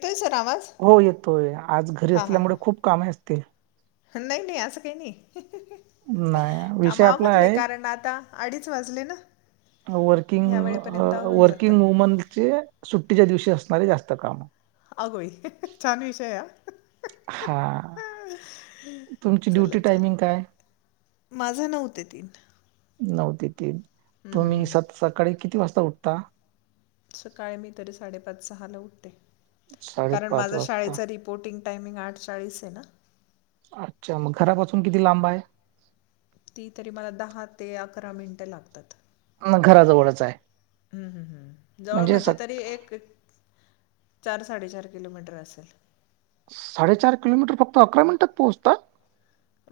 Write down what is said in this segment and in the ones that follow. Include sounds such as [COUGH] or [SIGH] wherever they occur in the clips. ते हो येतोय आज घरी हां असल्यामुळे खूप हां कामे असतील नाही नाही असं काही नाही नाही काम विषय आपला आवरले आहे कारण आता अडीच वाजले ना वर्किंग ह्या वेळेपर्यंत आवरून जातं वर्किंग वुमनचे सुट्टीच्या दिवशी असणारे जास्त काम अंगबाई छान विषय हं हा तुमची चला ड्युटी टायमिंग काय चला माझं नव्हतं तीन नऊ ते तीन हं, हं, तुम्ही हं. स सकाळी किती वाजता उठता सकाळी मी तरी साडेपाच सहाला उठते कारण साडेपाच माझा वाजता शाळेचा रिपोर्टिंग टायमिंग आठ चाळीस आहे ना अच्छा मग घरापासून किती लांब आहे ती तरी मला दहा ते अकरा मिनिटं लागतात न, घराजवळच आहे हम्म हम्म हम्म जवळ म्हणजे तरी एक चार साडेचार किलोमीटर असेल साडेचार किलोमीटर फक्त अकरा मिनिटात पोहोचता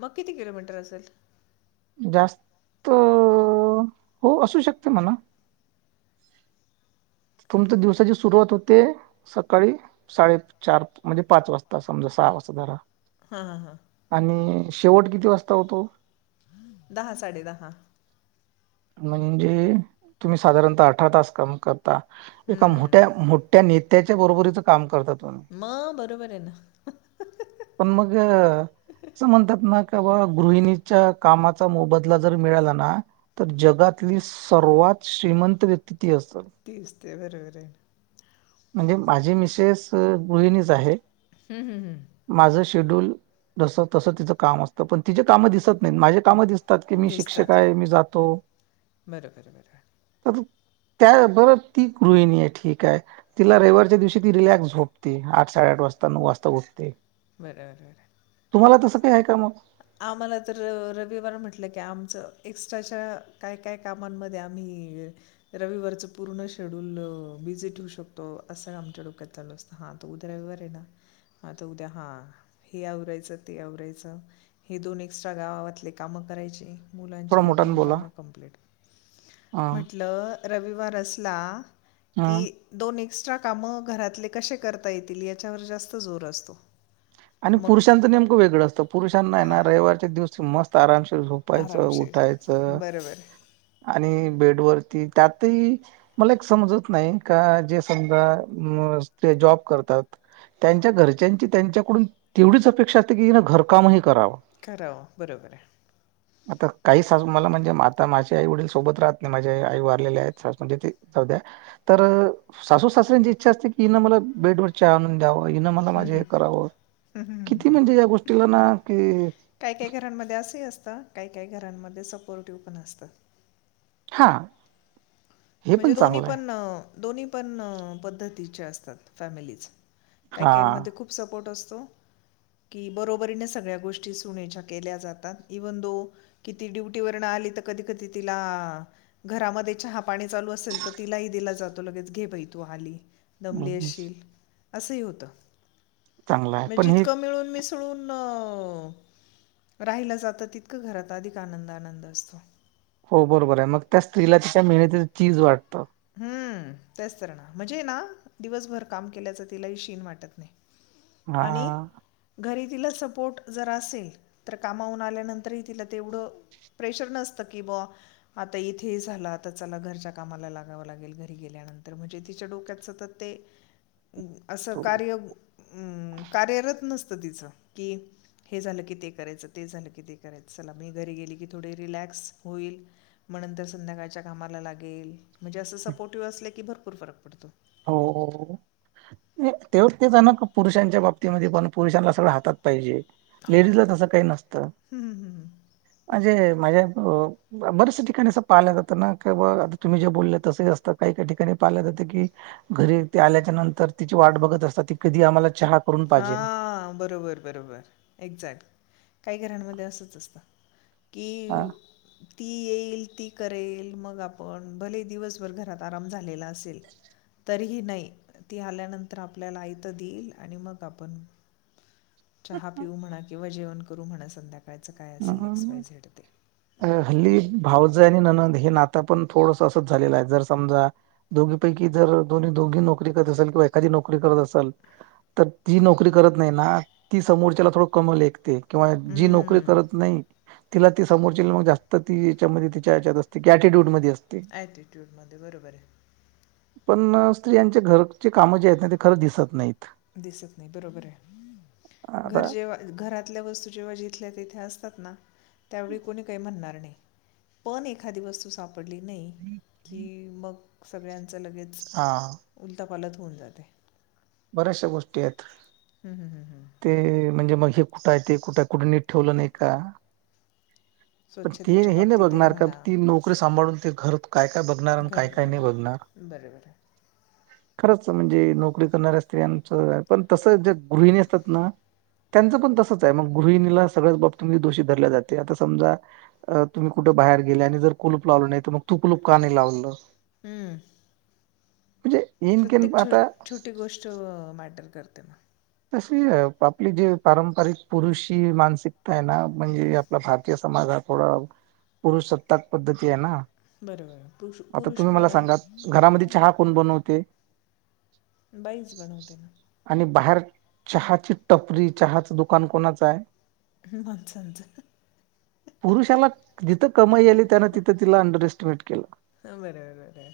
मग किती किलोमीटर असेल होअ हो असू शकतं म्हणा तुमच्या दिवसाची सुरुवात होते सकाळी साडेचार म्हणजे पाच वाजता समजा सहा वाजता धरा हां हां हां आणि शेवट किती वाजता होतो दहा साडे दहा म्हणजे तुम्ही साधारणत अठरा तास काम क रता एका हम्म. मोठ्या मोठ्या नेत्याच्या बरोबरीच काम करता मग बरोबर आहे ना पण मग असं म्हणतात ना तवा गृहिणीच्या कामाचा मोबदला जर मिळाला ना तर जगातली सर्वात श्रीमंत व्यक्ती ती असतात दिसते बरोबर आहे म्हणजे माझी मिसेस गृहिणीच आहे हम्म हम् हम्म का का की मी शिक्षक आहे मी जात बरं बरं बरं अ त्याबरोबर ती गृहिणी आहे ठीक आहे तिला रविवारच्या दिवशी ती रिलॅक्स झोपते आठ साडेआठ वाज वाजता उठते बर बर बर तुम्हाला तसं काही आहे का मग आम्हाला तर रविवार म्हटलं की आमच एक्स्ट्राच्या काय काय कामांमध्ये आम्ही रविवारच पूर्ण शेड्यूल बिझी ठेवू शकतो असं आमच्या डोक्यात चालू असत हा तो उद्या रविवार आहे ना, मग आता उद्या हा हे आवरायचं ते, आवरायचं. हे दोन एक्स्ट्रा गावावातली कामं करायची. मुलांची थोडा ही मोठ्यानं दोन बोला काम कंप्लीट, हा म्हटलं रविवार असला की हा दोन, एक एक्स्ट्रा काम घरातले कसे करता येतील याच्यावर जास्त जोर असतो. आणि मग पुरुषांचं नेमकं वेगळं असतं पुरुषांना हाय ना हां रविवारच्या दिवस मस्त आरामात झोपायचं, आरामशीर उठायचं बरोबर आहे. आणि बेडवर त्यातही मला एक समजत नाही का जे समजा जॉब करतात. त्यांच्या घरच्यांची त्यांच्याकडून तेवढीच अपेक्षा असते की हिन घरकामही कराव. करा बरोबर आहे. आता काही सासु मला म्हणजे, आता माझे आई- वडील सोबत राहत नाही, माझे आई वारलेले आहेत सा म्हणजे ती तर सासू सासऱ्यांची इच्छा असते, की मला बेड वर चहा आणून द्याव. म हीन मला माझे हे करावं. किती? म्हणजे या गोष्टीला ना कि असे असतात काही काही घरांमध्ये सपोर्टिव्ह पण असतात. हा. हे पण म्हणजे दोन्ही चांगलं आहे पण दोन्ही पण पद्धतीचे असतात फॅमिलीज. काही हा काही मध्ये खूप सपोर्ट असतो. की बरोबरीने सगळ्या गोष्टी सुनेच्या केल्या जातात, इव्हन दो किती ड्युटी वरण आली. त कधी कधी तिला घरामध्ये चहा पाणी चालू असेल तर, तिलाही दिला जातो लगेच घे बाई तू आली दमली असशील. अस ही होत चांगलं आहे म पण हे जितकं मिळून मिसळून अं, [INAUDIBLE] राहिलं जातं तितकं घरात अधिक आनंद आनंद असतो. हो, बरोबर आहे मग त्या स्त्रीला त्याच्या मेहतीच चीज वाटतं. हम तेच तर ना म्हणजे ना, दिवसभर काम केल्याच तिलाही शीन वाटत नाही. हा आणि घरी तिला सपोर्ट जर असेल तर कामाहून आल्यानंतरही तिला तेवढं प्रेशर नसत की ब आता इथे झाला, आता चला घरच्या कामाला लागा व लागेल घरी गेल्यानंतर म्हणजे तिच्या डोक्यातच सतय ते असं कार्य कार्यरत नसत. तिचं हे झाल ते करायचं ते झाल की ते करायच, चला मी घरी गेली की थोडी रिलॅक्स होईल मं नतर संध्याकाळच्या कामाला लागेल. म्हणजे असं सपोर्टिव असले की भरपूर फरक पडतो. हो, हो, हो. तेव्हा तेच आहे ना पुरुषांच्या बाबतीमध्ये पण पुरुषांना सगळं हातात पाहिजे. हो लेडीजला तसं काही नसत हम्म, हम्म, हम्म. म्हणजे माझ्या अ बर्याचश्या ठिकाणी असं पाहिला जातं ना कि ब आता तुम्ही जे बोलला तसंही असतं काही-काही ठिकाणी पाहिलं जातं की घरी ते आल्याच्या नंतर तिची वाट बघत असतात ती कधी आम्हाला चहा करून पाहिजे हां बरोबर, बरोबर एक्झॅक्ट. काही घरांमध्ये असंच असतं हा की ती येईल, ती करेल मग आपण भले दिवसभर घरात आराम झालेला असेल. तरीही नाही ती आल्यानंतर आपल्याला आयत देईल आणि मग चहा पिऊ म्हणा किंवा जेवण करू म्हणा संध्याकाळी हम अ हल्ली भावज आणि ननंद हे नातं पण थोडस असंच झाले आहे जर समजा दोघीपैकी जर दोन्ही-दोही दोघी नोकरी करत असल किंवा एखादी नोकरी करत असल तर ती नोकरी करत नाही ना ती समोरच्याला थोडं कम लेकते. किंवा जी नोकरी करत नाही तिला ती समोरची मग जास्त ती हेच्यामध्ये, तिच्याहेच्यात असते अटिट्यूडमध्येध्ये असते. ऑटिट्यूड मध्ये बरोबरे. पण स्त्रियांच्या घरचे कामं जे आहेत ना ते खरं दिसत नाहीत. दिसत नाही बरोबरे घर आता जेव्हा घरातल्या वस्तू जेव्हा ज इथल्या तिथे असतात ना त्यावेळी कोणी काय म्हणणार नाही पण एखादी वस्तू सापड डली नाही की मग सगळ्यांच लगेच हा उल फलत होऊन जाते. बऱ्याचशा गोष्टी आहेत हं, हं, हं, हं. ते म्हणजे म कुठं य ते कुठं कुठे नीट ठेवलं नाही का? पण ते स्वच्छतेच्या हे नाही बाबतीतही बघणार का म्हणा ती नोकरी सांभाळून ते घर काय काय बघणार घर काय काय नाही बघणार बरं बरं खरच म्हणजे नोकरी करणाऱ्या स्त्रियांच पण तस ज्या गृहिणी असतात ना. त्यांचं पण तसंचे मग गृहिणीला सगळच बाबतीमध्ये दोषी धरल्या जाते आता समजा तुम्ही कुठ बाहेर गेले आणि जर कुलूप लावलं नाही त मग तू कुलूप का नाही लावलं? हम्म. म्हणजे इनकेन प्रत्येक छो आता छोटी गोष्ट मॅटर करते मग. तशी आपली जे पारंपरिक पुरुषी मानसिकताये ना. म्हणजे आपला भारतीय समाज हा थोडा पुरुषसत्ताक पद्धतीये ना. बरोबर बरं. पुरुष आता पुरुष तुम्ही मला प्रधान सांगात घरामध्ये चहा कोण बनवते? बाईच बनवते ना. आणि बाहेर चहाची टपरी चहाचं दुकान कोणाचंय? माणसाच. पुरुषाला जिथं कमाई आली त्यान तिथं तिला अंडर एस्टिमेट केलं. हा बरबर, बरबर.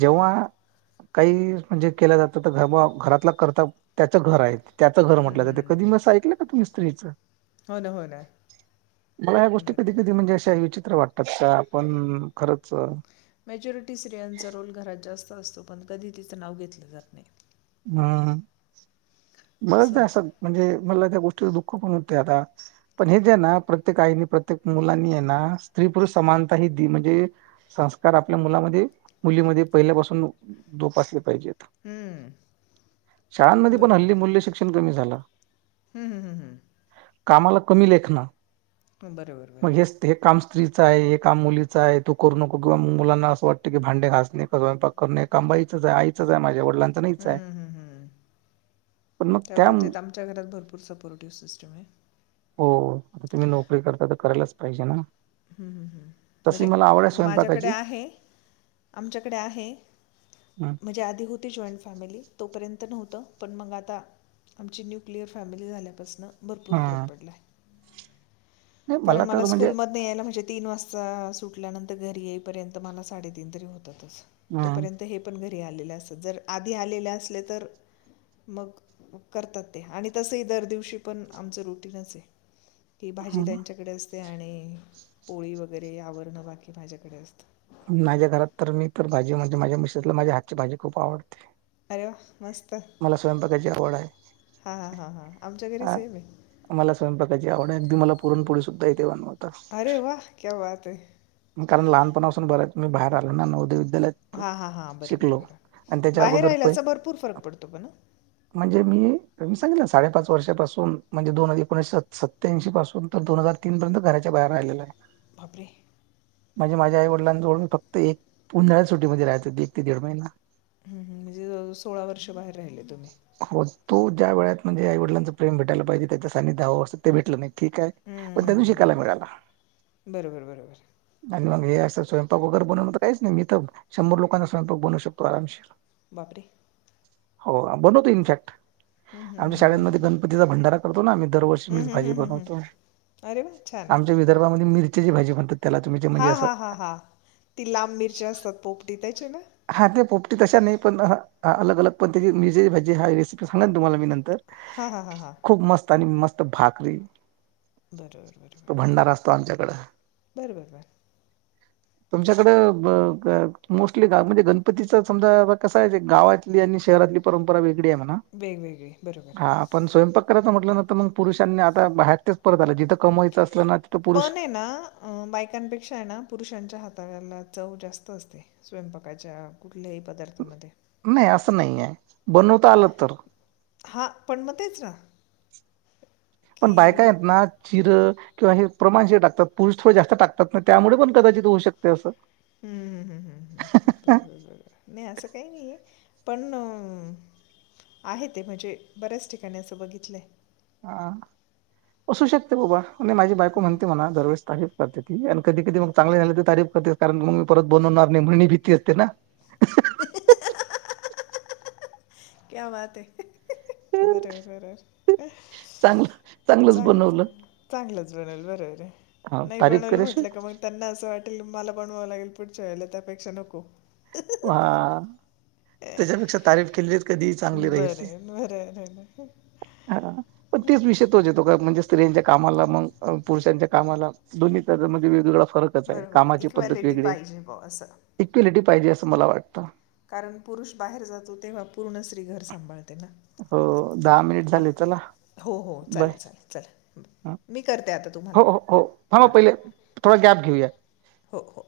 जेव्हा काही म्हणजे केलं जातं तर घर घरातलं करता त्याचं घर आहेत. त्याचं घर म्हटलं जाते कधी हं. मस ऐकलं का तूम्ही स्त्रीचं. हो ना हो ना मला ह्या गोष्टी कधी बरोबर कधी म्हणजे अश विचित्र वाटतात का आपण खरंच, मेज्युरिटी स्त्रियांचा रोल घरात जास्त असतो पण कधी तिचं नाव घेतलं जात नाही. हम्म बरच दा असं म्हणजे. मला त्या गोष्टी दुःख पण होतय, आता पण हे जे ना प्रत्येक आईनी प्रत्येक मुलांनी ना, स्त्री पुरुष समानता म्हणजे संस्कार आपल्या मुलामध्ये मुलीमध्ये पहिल्यापासून जोपसले पाहिजेत. हम्म. शाळांमध्ये पण हल्लीमूल्य शिक्षण कमी झाल. हम्म हम् हम्मम्म. कामाला कमी लेखना. बरोबर बरोबर. स्त्रीचा आहे हे काम मुलीचा आहे, तो करू नको किंवा मुलांना असं, वाटतं की भांडे घासणे स्वयंपाक करणे हे काम बाईचच आहे आईचंच आहे, माझ्या वडिलांचं नाहीचे. त्याबाब ते आमच्या घरात भरपूर सपोर्टिव्ह सिस्टमे. हो आता तुम्ही नोकरी करता, तर करायलाच पाहिजे ना. हम्म हम्म हम् तशी म्हणजे मला आवड आहे माझ्याकडे स्वयंपाकाची आहे. आमच्याकडे आहे हं. म्हणजे आधी होती जॉईंट फॅमिली. तोपर्यंत नव्हतं पण मग आता आमची न्युक्लियर फॅमिली झाल्यापासन. भरपूर हा फरक पडलाय. नाही कारण मला तर म्हणजे स्कूल मध यायला म्हणजे. तीन वाजता सुटल्यानंतर, घरी येईपर्यंत मला साडेतीन तरी होता. तच, अं, तोपर्यंत हे पण घरी आलेलं असत, जर आधी आलेले असले तर मग करतात ते आणि तसही, दर दिवशी पण आमचं रुटीनचे. ती भाजी हं, त्यांच्याकडे असते, आणि पोळी वगैरे आवरणं बाकी माझ्याकडे असतं. माझ्या घरात तर मी तर भाजी म्हणजे माझ्या मिशेसला माझ्या हातची भाजी खूप आवडते. अरे वा! मस्त हा मला स्वयंपाकाची आवड आहे. हा हा हा आम च्या घरी सेम ये. स्वयंपाकायची आवड आहे आणि ती मला पुरण पोळी सुद्धा येथे बनवायला. अरे वाह! क्या बात हे. मी कारण लहानपणासून बऱ्याच मी बाहेर आलो, नवोदय विद्यालयात हां हां हां बरोबर शिकलो. बरोबर आणि त्याच्या बाहेर अगोदर प राहिल्याचा भरपूर फरक पडतो पण हं म्हणजे मी मी सांगेल ना साडेपाच वर्षपासून म्हणजे दोन हजार एकोणीशे सत्याऐंशी पासून त दोन हजार तीन पर्यंत घराच्या बाहेर राहिलेला आहे. बापरे! म्हणजे माझ्या आई वडलांजवळ मी फक्त एक उन्हाळ्याच्या सुटीमध्ये राहायचो एक ते दीड महिना. हम् हम् म्हणजे जवळ जवळ सोळा वर्ष बाहेर राहिले तुम्ही. हो तो ज्या वयात म्हणजे आईवडलांचं प्रेम भेटायला पाहिज त्यांच सानिध्य हव असत ते भेटल नाही. ठीक आहे पण त्यांन शिकायला हं मिळाला. बरोबर बरोबर आणि मग हे असं स्वयंपाक वगैर बनवण, तर काहीच नाही मी तर, शंभर लोकांचा स्वयंपाक बनवू शकतो आरामशीरं. बापरे! हो बनवतो इनफेक्ट. हूं हूं हूं हूं हूं हूं म तीचा भंडारा करतो, ना आम्ही दरवर्षी मीच भाजी हं हं बनवतो. अरे वा छान आमच्या विदर्भामध्ये मिर चिची भाजी बणतात. हा हा हा हा ती लांब मिरची असतात पोपटी ते हा ते पोपटी तशा नाही, पण अलग अलग पण त्याची मिरची भाजी, हा रेसिपी सांगिन तुम्हाला मी नंतर हा हा हा हा. खूप मस्त आणि मस्त भाकरी. बरोबर बरोबर. तो आमच्याकड बर बर बर. तुमच्याकड ब ग मोस्ट ली म्हणजे गणपतीचा समजा कसा हाय, गावातली आणि शहरातली परंपरा वेग गळी आहे म्हणा वेगवेगळी बरोबर हा पण स्वयंपाक कराच म्हटलं ना तर मग पुरुषांनी आता बाहेर तेच परत आल जिथं कमवायचं असलं ना तिथं पुरुष पण ये ना बायकांपेक्षा हाय ना पुरुषांच्या हाताला चव जास्त असते स्वयंपाकाच्या कुठल्याही पदार्थामध्ये अस नाहीये बनवता आलं तर हा पण म तेच ना. पण बायका की आहेत ना चिरं किंवा हे प्रमाण जे टाकतात, पुरुष थोड जास्त टाकतात, ना त्यामुळे पण कदाचित होऊ शकते असं. हम्म हम्म हम्म बर बर नाही असं काही नाहीय. पण, आहे ते म्हणजे बऱ्याच ठिकाणी असं बघितलंय. हा, असू शकते बाबा माझी बायको म्हणते म्हणा दरवेेळेस आहेत करते, ती आणि कधी कधी मग चांगले झाले तर तारीफ करते कारण मग मी परत बनवणार नाही म्हणून ही भीती असते ना. [INAUDIBLE] [UNINTELLIGIBLE] क्या बात हे बरोबर, बरोबर चांगलं चांगलंच बनवलं हाय चांगलंच. बनवल बरोबर हाय, हा नाही तारीफ बनवल करायशी म्हटलं का त्यांना अस वाटेल. बनवाव लागेल पुढच्या वेळेला त्यापेक्षा नको. वा, अं, त्याच्यापेक्षा तारीफ केलेलीच कधी चांगली राहील ती. बरं बरं बरं हा तीच विषय तोच येतो का? म्हणजे स्त्रियांच्या कामाला मग, पुरुषांच्या कामाला दोन्ही त्या म्हणजे वेगवेगळा फरकच आहे बरोबर कामाची पद्धत इक्वॅलिटी वेगळी पाहिजे बुवा असं इक्वेलिटी पाहिजे असं मला वाटतं. कारण पुरुष बाहेर जातो तेव्हा पूर्ण स्त्री घर सांभाळते ना हो दहा मिनिट आप झाले चला. हो हो बाय चालेल चालेल चला. मी करते आता हो तुम्हाला हो हो हां थांबा पहिले थोडा गॅप घेऊया. हो हो.